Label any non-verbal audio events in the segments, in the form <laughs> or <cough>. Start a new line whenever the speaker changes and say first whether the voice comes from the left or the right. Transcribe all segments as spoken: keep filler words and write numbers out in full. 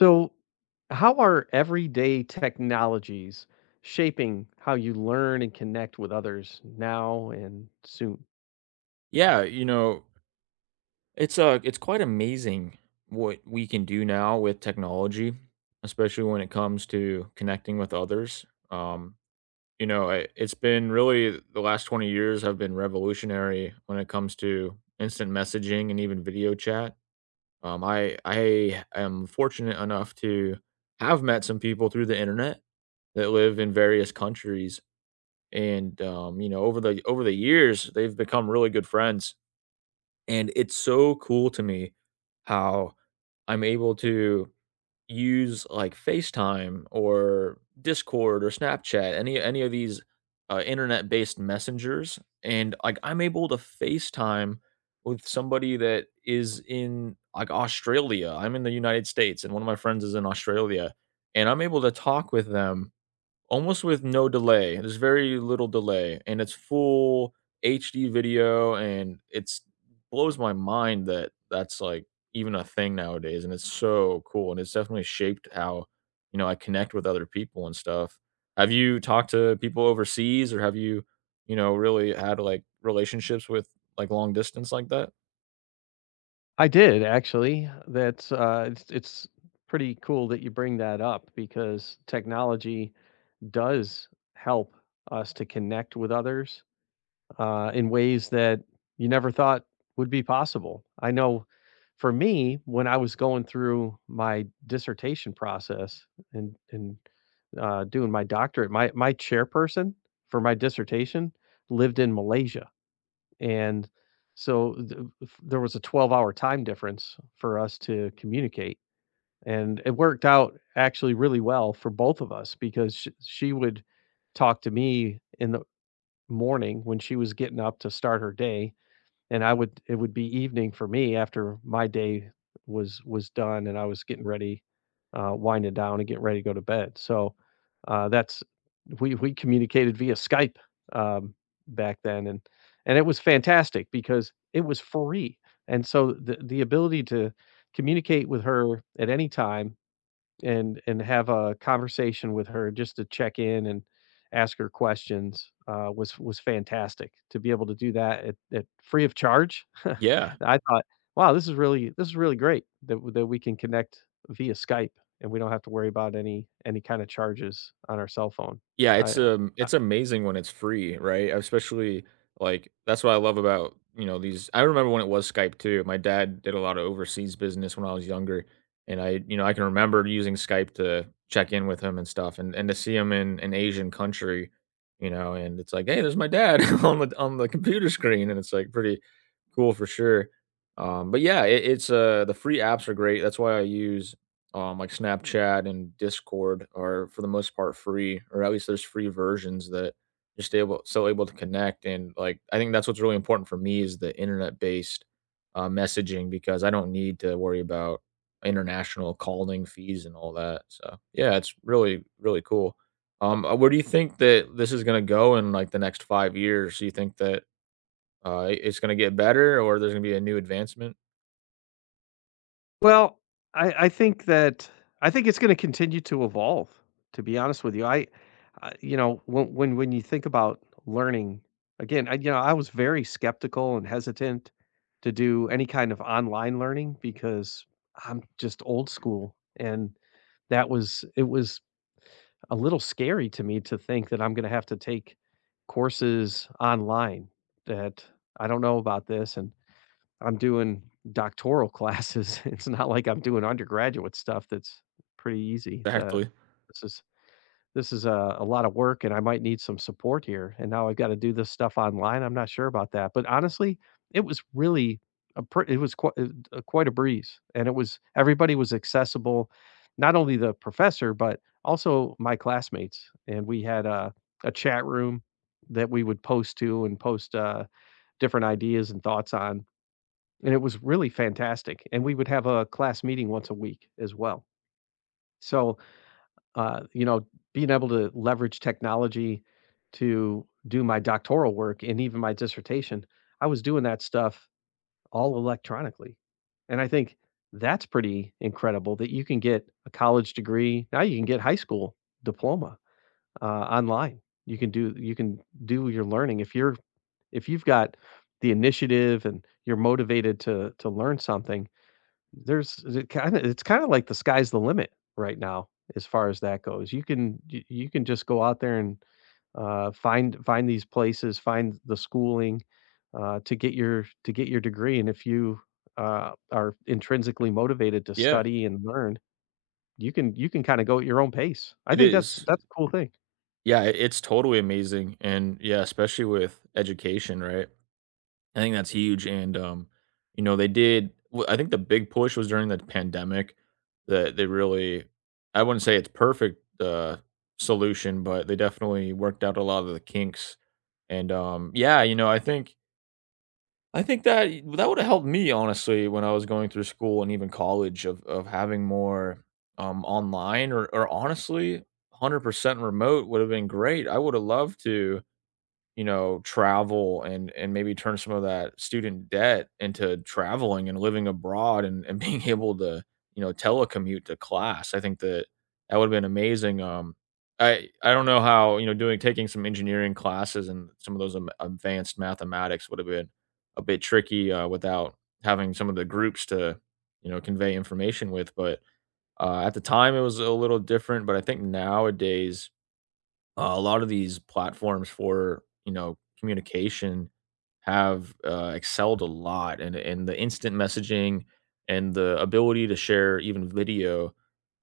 left: So, how are everyday technologies shaping how you learn and connect with others now and soon?
right: Yeah, you know, it's uh it's quite amazing what we can do now with technology, especially when it comes to connecting with others. Um, you know, I, it's been really the last twenty years have been revolutionary when it comes to instant messaging and even video chat. Um, I I am fortunate enough to have met some people through the internet that live in various countries, and um, you know, over the over the years, they've become really good friends and it's so cool to me how I'm able to use like FaceTime or Discord or Snapchat, any any of these uh, internet-based messengers, and like I'm able to FaceTime with somebody that is in like Australia. I'm in the United States, and one of my friends is in Australia, and I'm able to talk with them. Almost with no delay, there's very little delay, and it's full H D video, and it's blows my mind that that's, like, even a thing nowadays, and it's so cool, and it's definitely shaped how, you know, I connect with other people and stuff. Have you talked to people overseas, or have you, you know, really had, like, relationships with, like, long distance like that?
left: I did actually. That's uh, It's it's pretty cool that you bring that up because technology does help us to connect with others uh, in ways that you never thought would be possible. I know for me, when I was going through my dissertation process and and uh, doing my doctorate, my my chairperson for my dissertation lived in Malaysia, and so th- f- there was a twelve-hour time difference for us to communicate, and it worked out actually really well for both of us because she, she would talk to me in the morning when she was getting up to start her day, and I would it would be evening for me after my day was was done and I was getting ready, uh, winding down and getting ready to go to bed. So, uh, that's we we communicated via Skype, um, back then, and and it was fantastic because it was free. And so the the ability to communicate with her at any time, and and have a conversation with her just to check in and ask her questions, uh, was was fantastic to be able to do that at, at free of charge. <laughs>
right: Yeah.
left: I thought, wow, this is really this is really great that w- that we can connect via Skype and we don't have to worry about any any kind of charges on our cell phone.
right: Yeah,
left: I
right: it's, um
left: I
right: it's amazing when it's free, right? Especially, like that's what I love about, you know, these I remember when it was Skype too. My dad did a lot of overseas business when I was younger, and I, you know, I can remember using Skype to check in with him and stuff, and and to see him in an Asian country, you know, and it's like, "Hey, there's my dad <laughs> on the on the computer screen," and it's, like, pretty cool for sure. Um, but yeah, it it's, uh the free apps are great. That's why I use um, like Snapchat and Discord are for the most part free, or at least there's free versions that you're still able, still able to connect. And like, I think that's what's really important for me is the internet based uh, messaging because I don't need to worry about international calling fees and all that. So yeah, it's really really cool. Um, uh, where do you think that this is gonna go in like the next five years? Do you think that uh, it- it's gonna get better, or there's gonna be a new advancement?
left: Well, I I think that I think it's gonna continue to evolve, to be honest with you. I I You know, when when when you think about learning, again, I you know, I was very skeptical and hesitant to do any kind of online learning because I'm just old school, and that was it was a little scary to me to think that I'm gonna have to take courses online that — I don't know about this, and I'm doing doctoral classes. <laughs> It's not like I'm doing undergraduate stuff that's pretty easy. The
right: Exactly.
left: this is this is a, a lot of work and I might need some support here. And now I've got to do this stuff online. I'm not sure about that. But honestly, it was really a pr- it was quite quite a breeze, and it was everybody was accessible, not only the professor but also my classmates, and we had a a chat room that we would post to and post uh different ideas and thoughts on, and it was really fantastic, and we would have a class meeting once a week as well. So, uh, you know, being able to leverage technology to do my doctoral work and even my dissertation, I was doing that stuff all electronically. And I think that's pretty incredible that you can get a college degree. Now you can get high school diploma uh, online. You can do you can do your learning if you're — if you've got the initiative and you're motivated to to learn something, there's — it kinda it's kinda like the sky's the limit right now as far as that goes. You can you you can just go out there and, uh, find find these places, find the schooling, uh, to get your to get your degree, and if you, uh, are intrinsically motivated to
right: Yeah,
left: study and learn, you can you can kinda go at your own pace. I
right: it
left: think that's
right: is.
left: that's a cool thing.
right: Yeah, it it's totally amazing, and yeah, especially with education, right? I think that's huge, and, um, you know, they did well, I think the big push was during the pandemic that they really I wouldn't say it's perfect, uh, solution, but they definitely worked out a lot of the kinks, and, um, yeah, you know, I think I think that y that would've helped me, honestly, when I was going through school and even college of of having more, um, online or or honestly, one hundred percent remote would've been great. I would've loved to you know, travel and and maybe turn some of that student debt into traveling and living abroad and and being <laughs> able to, you know, telecommute to class. I think that that would've been amazing, um, I I don't know how, you know, doing taking some engineering classes and some of those am advanced mathematics would've been a bit tricky, uh, without having some of the groups to, you know, convey information with, but, uh, at the time, it was a little different, but I think nowadays uh, a lot of these platforms for, you know, communication have, uh, excelled a lot and and the instant messaging and the ability to share even video.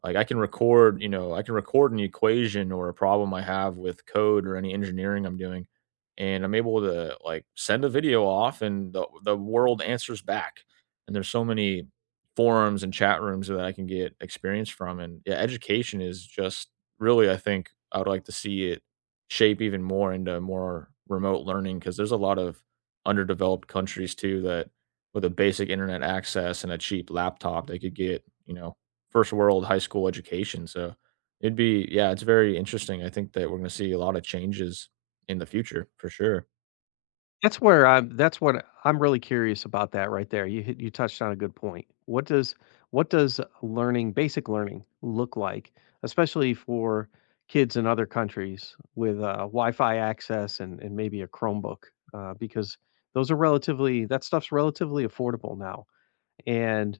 right: Like I can record, you know, I can record an equation or a problem I have with code or any engineering I'm doing, and I'm able to like send a video off and the the world answers back. And there's so many forums and chat rooms that I can get experience from. And yeah, education is just really, I think I would like to see it shape even more into more remote learning because there's a lot of underdeveloped countries too that with a basic internet access and a cheap laptop, they could get, you know, first world high school education. So it'd be, yeah, it's very interesting. I think that we're going to see a lot of changes in the future for sure.
left: That's where I'm that's what I'm really curious about, that right there. You hit you touched on a good point. What does what does learning, basic learning look like, especially for kids in other countries with, uh, Wi-Fi access, and, and maybe a Chromebook? Uh, because those are relatively that stuff's relatively affordable now. And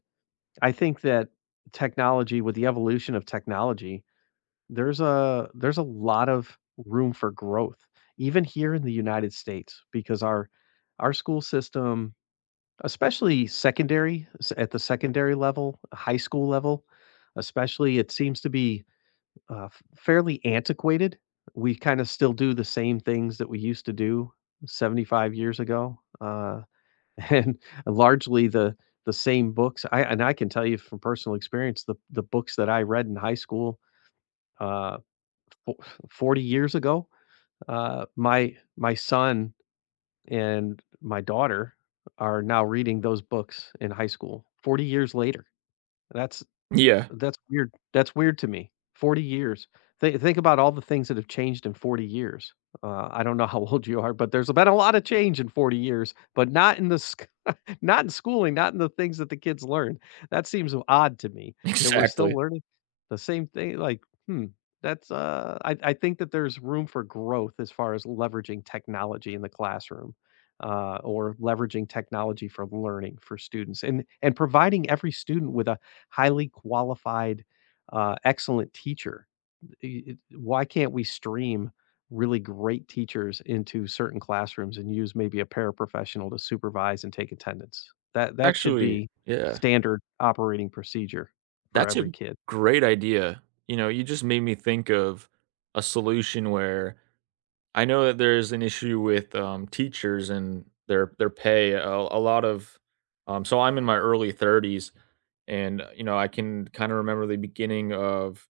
left: I think that technology with the evolution of technology, there's a — there's a lot of room for growth, even here in the United States, because our our school system, especially secondary, s- at the secondary level, high school level, especially, it seems to be, uh, f- fairly antiquated. We kind of still do the same things that we used to do seventy-five years ago, uh, <laughs> and largely the the same books. I — and I can tell you from personal experience, the the books that I read in high school. Uh, fo- forty years ago. Uh, my my son and my daughter are now reading those books in high school forty years later. That's
right: Yeah,
left: that's weird. That's weird to me. forty years. Th- think about all the things that have changed in forty years. Uh, I don't know how <laughs> old you are, but there's been a lot of change in forty years, but not in the — <laughs> not in schooling, not in the things that the kids learn. That seems odd to me
right: <laughs>
left: that we're still
right: exactly.
left: learning the same thing, like, hmm, that's, uh I I think that there's room for growth as far as leveraging technology in the classroom, uh, or leveraging technology for learning for students, and and providing every student with a highly qualified, uh, excellent teacher. I it Why can't we stream really great teachers into certain classrooms and use maybe a paraprofessional to supervise and take attendance? That that should
right: Actually,
left: be
right: yeah,
left: standard operating procedure for
right: that's a
left: every kid.
right: great idea. You know, you just made me think of a solution where I know that there's an issue with, um, teachers and their their pay. A a lot of um, so I'm in my early thirties, and, uh, you know, I can kinda remember the beginning of,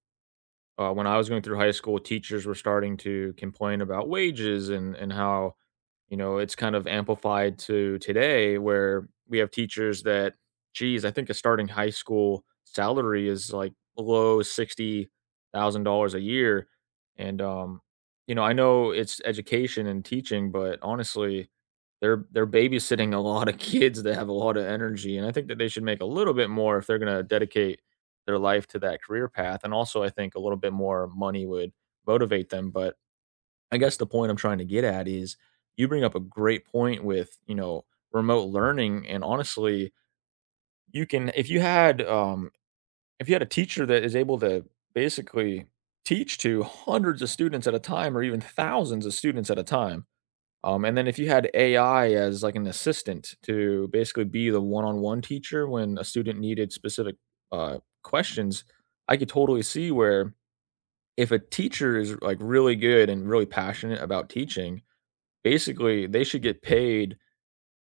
right: uh, when I was going through high school, teachers were starting to complain about wages and and how you know, it's kind of amplified to today where we have teachers that, geez, I think a starting high school salary is like below sixty thousand dollars a year. And, um, you know, I know it's education and teaching, but honestly, they're they're babysitting a lot of <laughs> kids that have a lot of energy. And I think that they should make a little bit more if they're gonna dedicate their life to that career path. And also I think a little bit more money would motivate them. But I guess the point I'm trying to get at is you bring up a great point with, you know, remote learning and honestly, you can if you had um if you had a teacher that is able to basically teach to hundreds of students at a time or even thousands of students at a time. Um, and then if you had A I as like an assistant to basically be the one-on-one teacher when a student needed specific uh, questions, I could totally see where if a teacher is like really good and really passionate about teaching, basically, they should get paid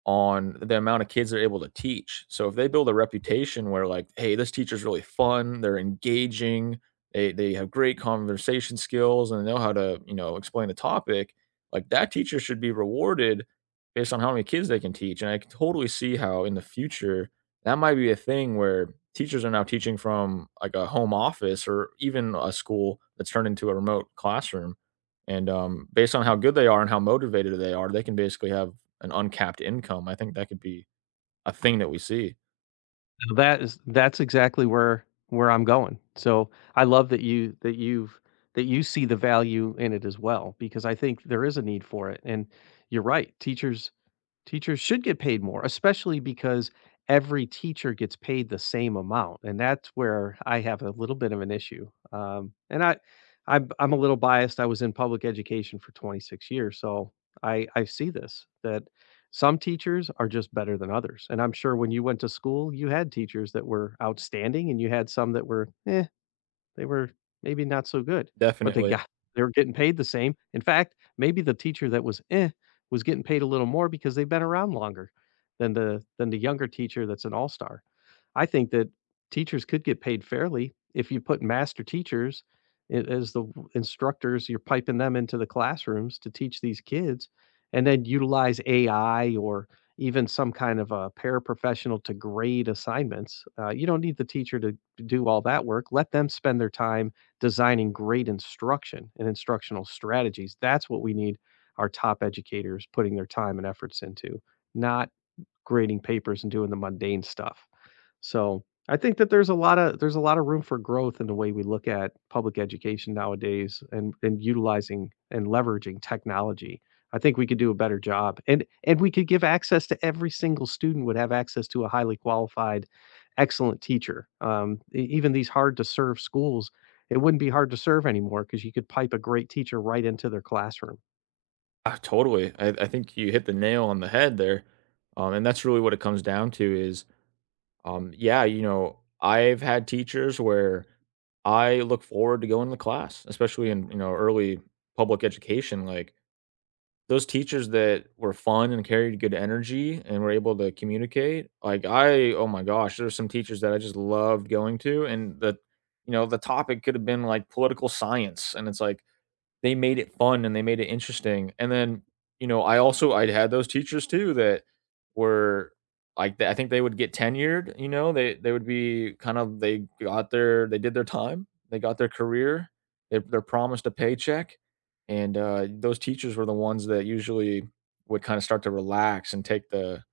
right: on the amount of kids they're able to teach. So if they build a reputation where like, "Hey, this teacher's really fun, they're engaging, they they have great conversation skills and they know how to, you know, explain the topic," like that teacher should be rewarded based on how many kids they can teach. And I can totally see how in the future that might be a thing where teachers are now teaching from like a home office or even a school that's turned into a remote classroom. And um, based on how good they are and how motivated they are, they can basically have an uncapped income. I think that could be a thing that we see.
left: Now that is — that's exactly where where I'm going. So, I love that you that you've that you see the value in it as well, because I think there is a need for it, and you're right, teachers teachers should get paid more, especially because every teacher gets paid the same amount, and that's where I have a little bit of an issue. Um, and I, I'm I'm a little biased. I was in public education for twenty-six years, so I I see this, that some teachers are just better than others. And I'm sure when you went to school, you had teachers that were outstanding, and you had some that were eh, they were maybe not so good, but they
right: Definitely.
left: got — <laughs> they were getting paid the same. In fact, maybe the teacher that was "eh" was getting paid a little more because they've been around longer than the than the younger teacher that's an all-star. I think that teachers could get paid fairly if you put master teachers a as the w- instructors, you're piping them into the classrooms to teach these kids, and then utilize A I or even some kind of a paraprofessional to grade assignments. Uh, you don't need the teacher to do all that work, let them spend their time designing great instruction and instructional strategies. That's what we need our top educators putting their time and efforts into, not grading papers and doing the mundane stuff. So I think that there's a lot of there's a lot of room for growth in the way we look at public education nowadays and and utilizing and leveraging technology. I think we could do a better job, and and we could give access to every single student — would have access to a highly qualified, excellent teacher. Um, e- even these hard to serve schools, it wouldn't be hard to serve anymore because you could pipe a great teacher right into their classroom.
right: Ah, totally. I, I think you hit the nail on the head there. Um, and that's really what it comes down to is, um, yeah, you know, I've had teachers where I look forward to going to class, especially in, you know, early public education. Like Those teachers that were fun and carried good energy and were able to communicate, like, I oh my gosh, there's some teachers that I just loved going to, and the you know, the topic could have been, like, political science, and it's like, they made it fun and they made it interesting. And then, you know, I also I had those teachers too that were like th- I think they would get tenured, you know, they they would be kind of they got their they did their time, they got their career, they they're promised a paycheck. And uh, those teachers were the ones that usually would kind of start to relax and take the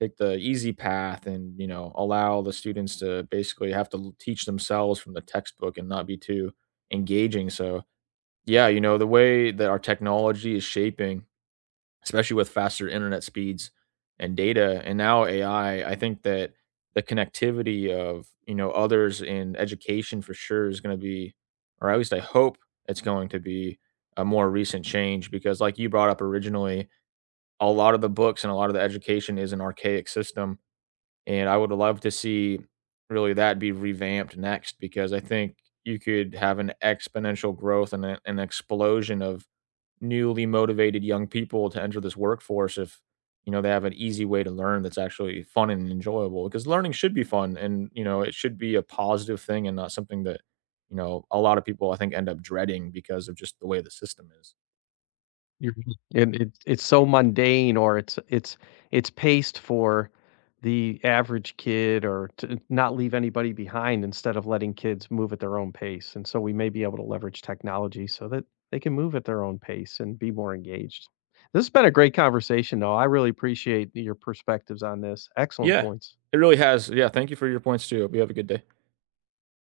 right: take the easy path and you know allow the students to basically have to l- teach themselves from the textbook and not be too engaging. So yeah, you know, the way that our technology is shaping, especially with faster internet speeds and data and now A I, I I think that the connectivity of, you know, others in education for sure is going to be, or at least I hope it's going to be a more recent change because like you brought up originally, a lot of the books and a lot of the education is an archaic system. And I would love to see really that be revamped next because I think you could have an exponential growth and a- an explosion of newly motivated young people to enter this workforce if you know they have an easy way to learn that's actually fun and enjoyable because learning should be fun and you know it should be a positive thing and not something that you know a lot of people I think end up dreading because of just the way the system is.
left: You're right. And it's it's so mundane, or it's it's — it's paced for the average kid or to not leave anybody behind instead of letting kids move at their own pace, and so we may be able to leverage technology so that they can move at their own pace and be more engaged. This has been a great conversation, though. I really appreciate your perspectives on this. Excellent
right: Yeah,
left: points.
right: it really has. Yeah, thank you for your points too. Hope you have a good day.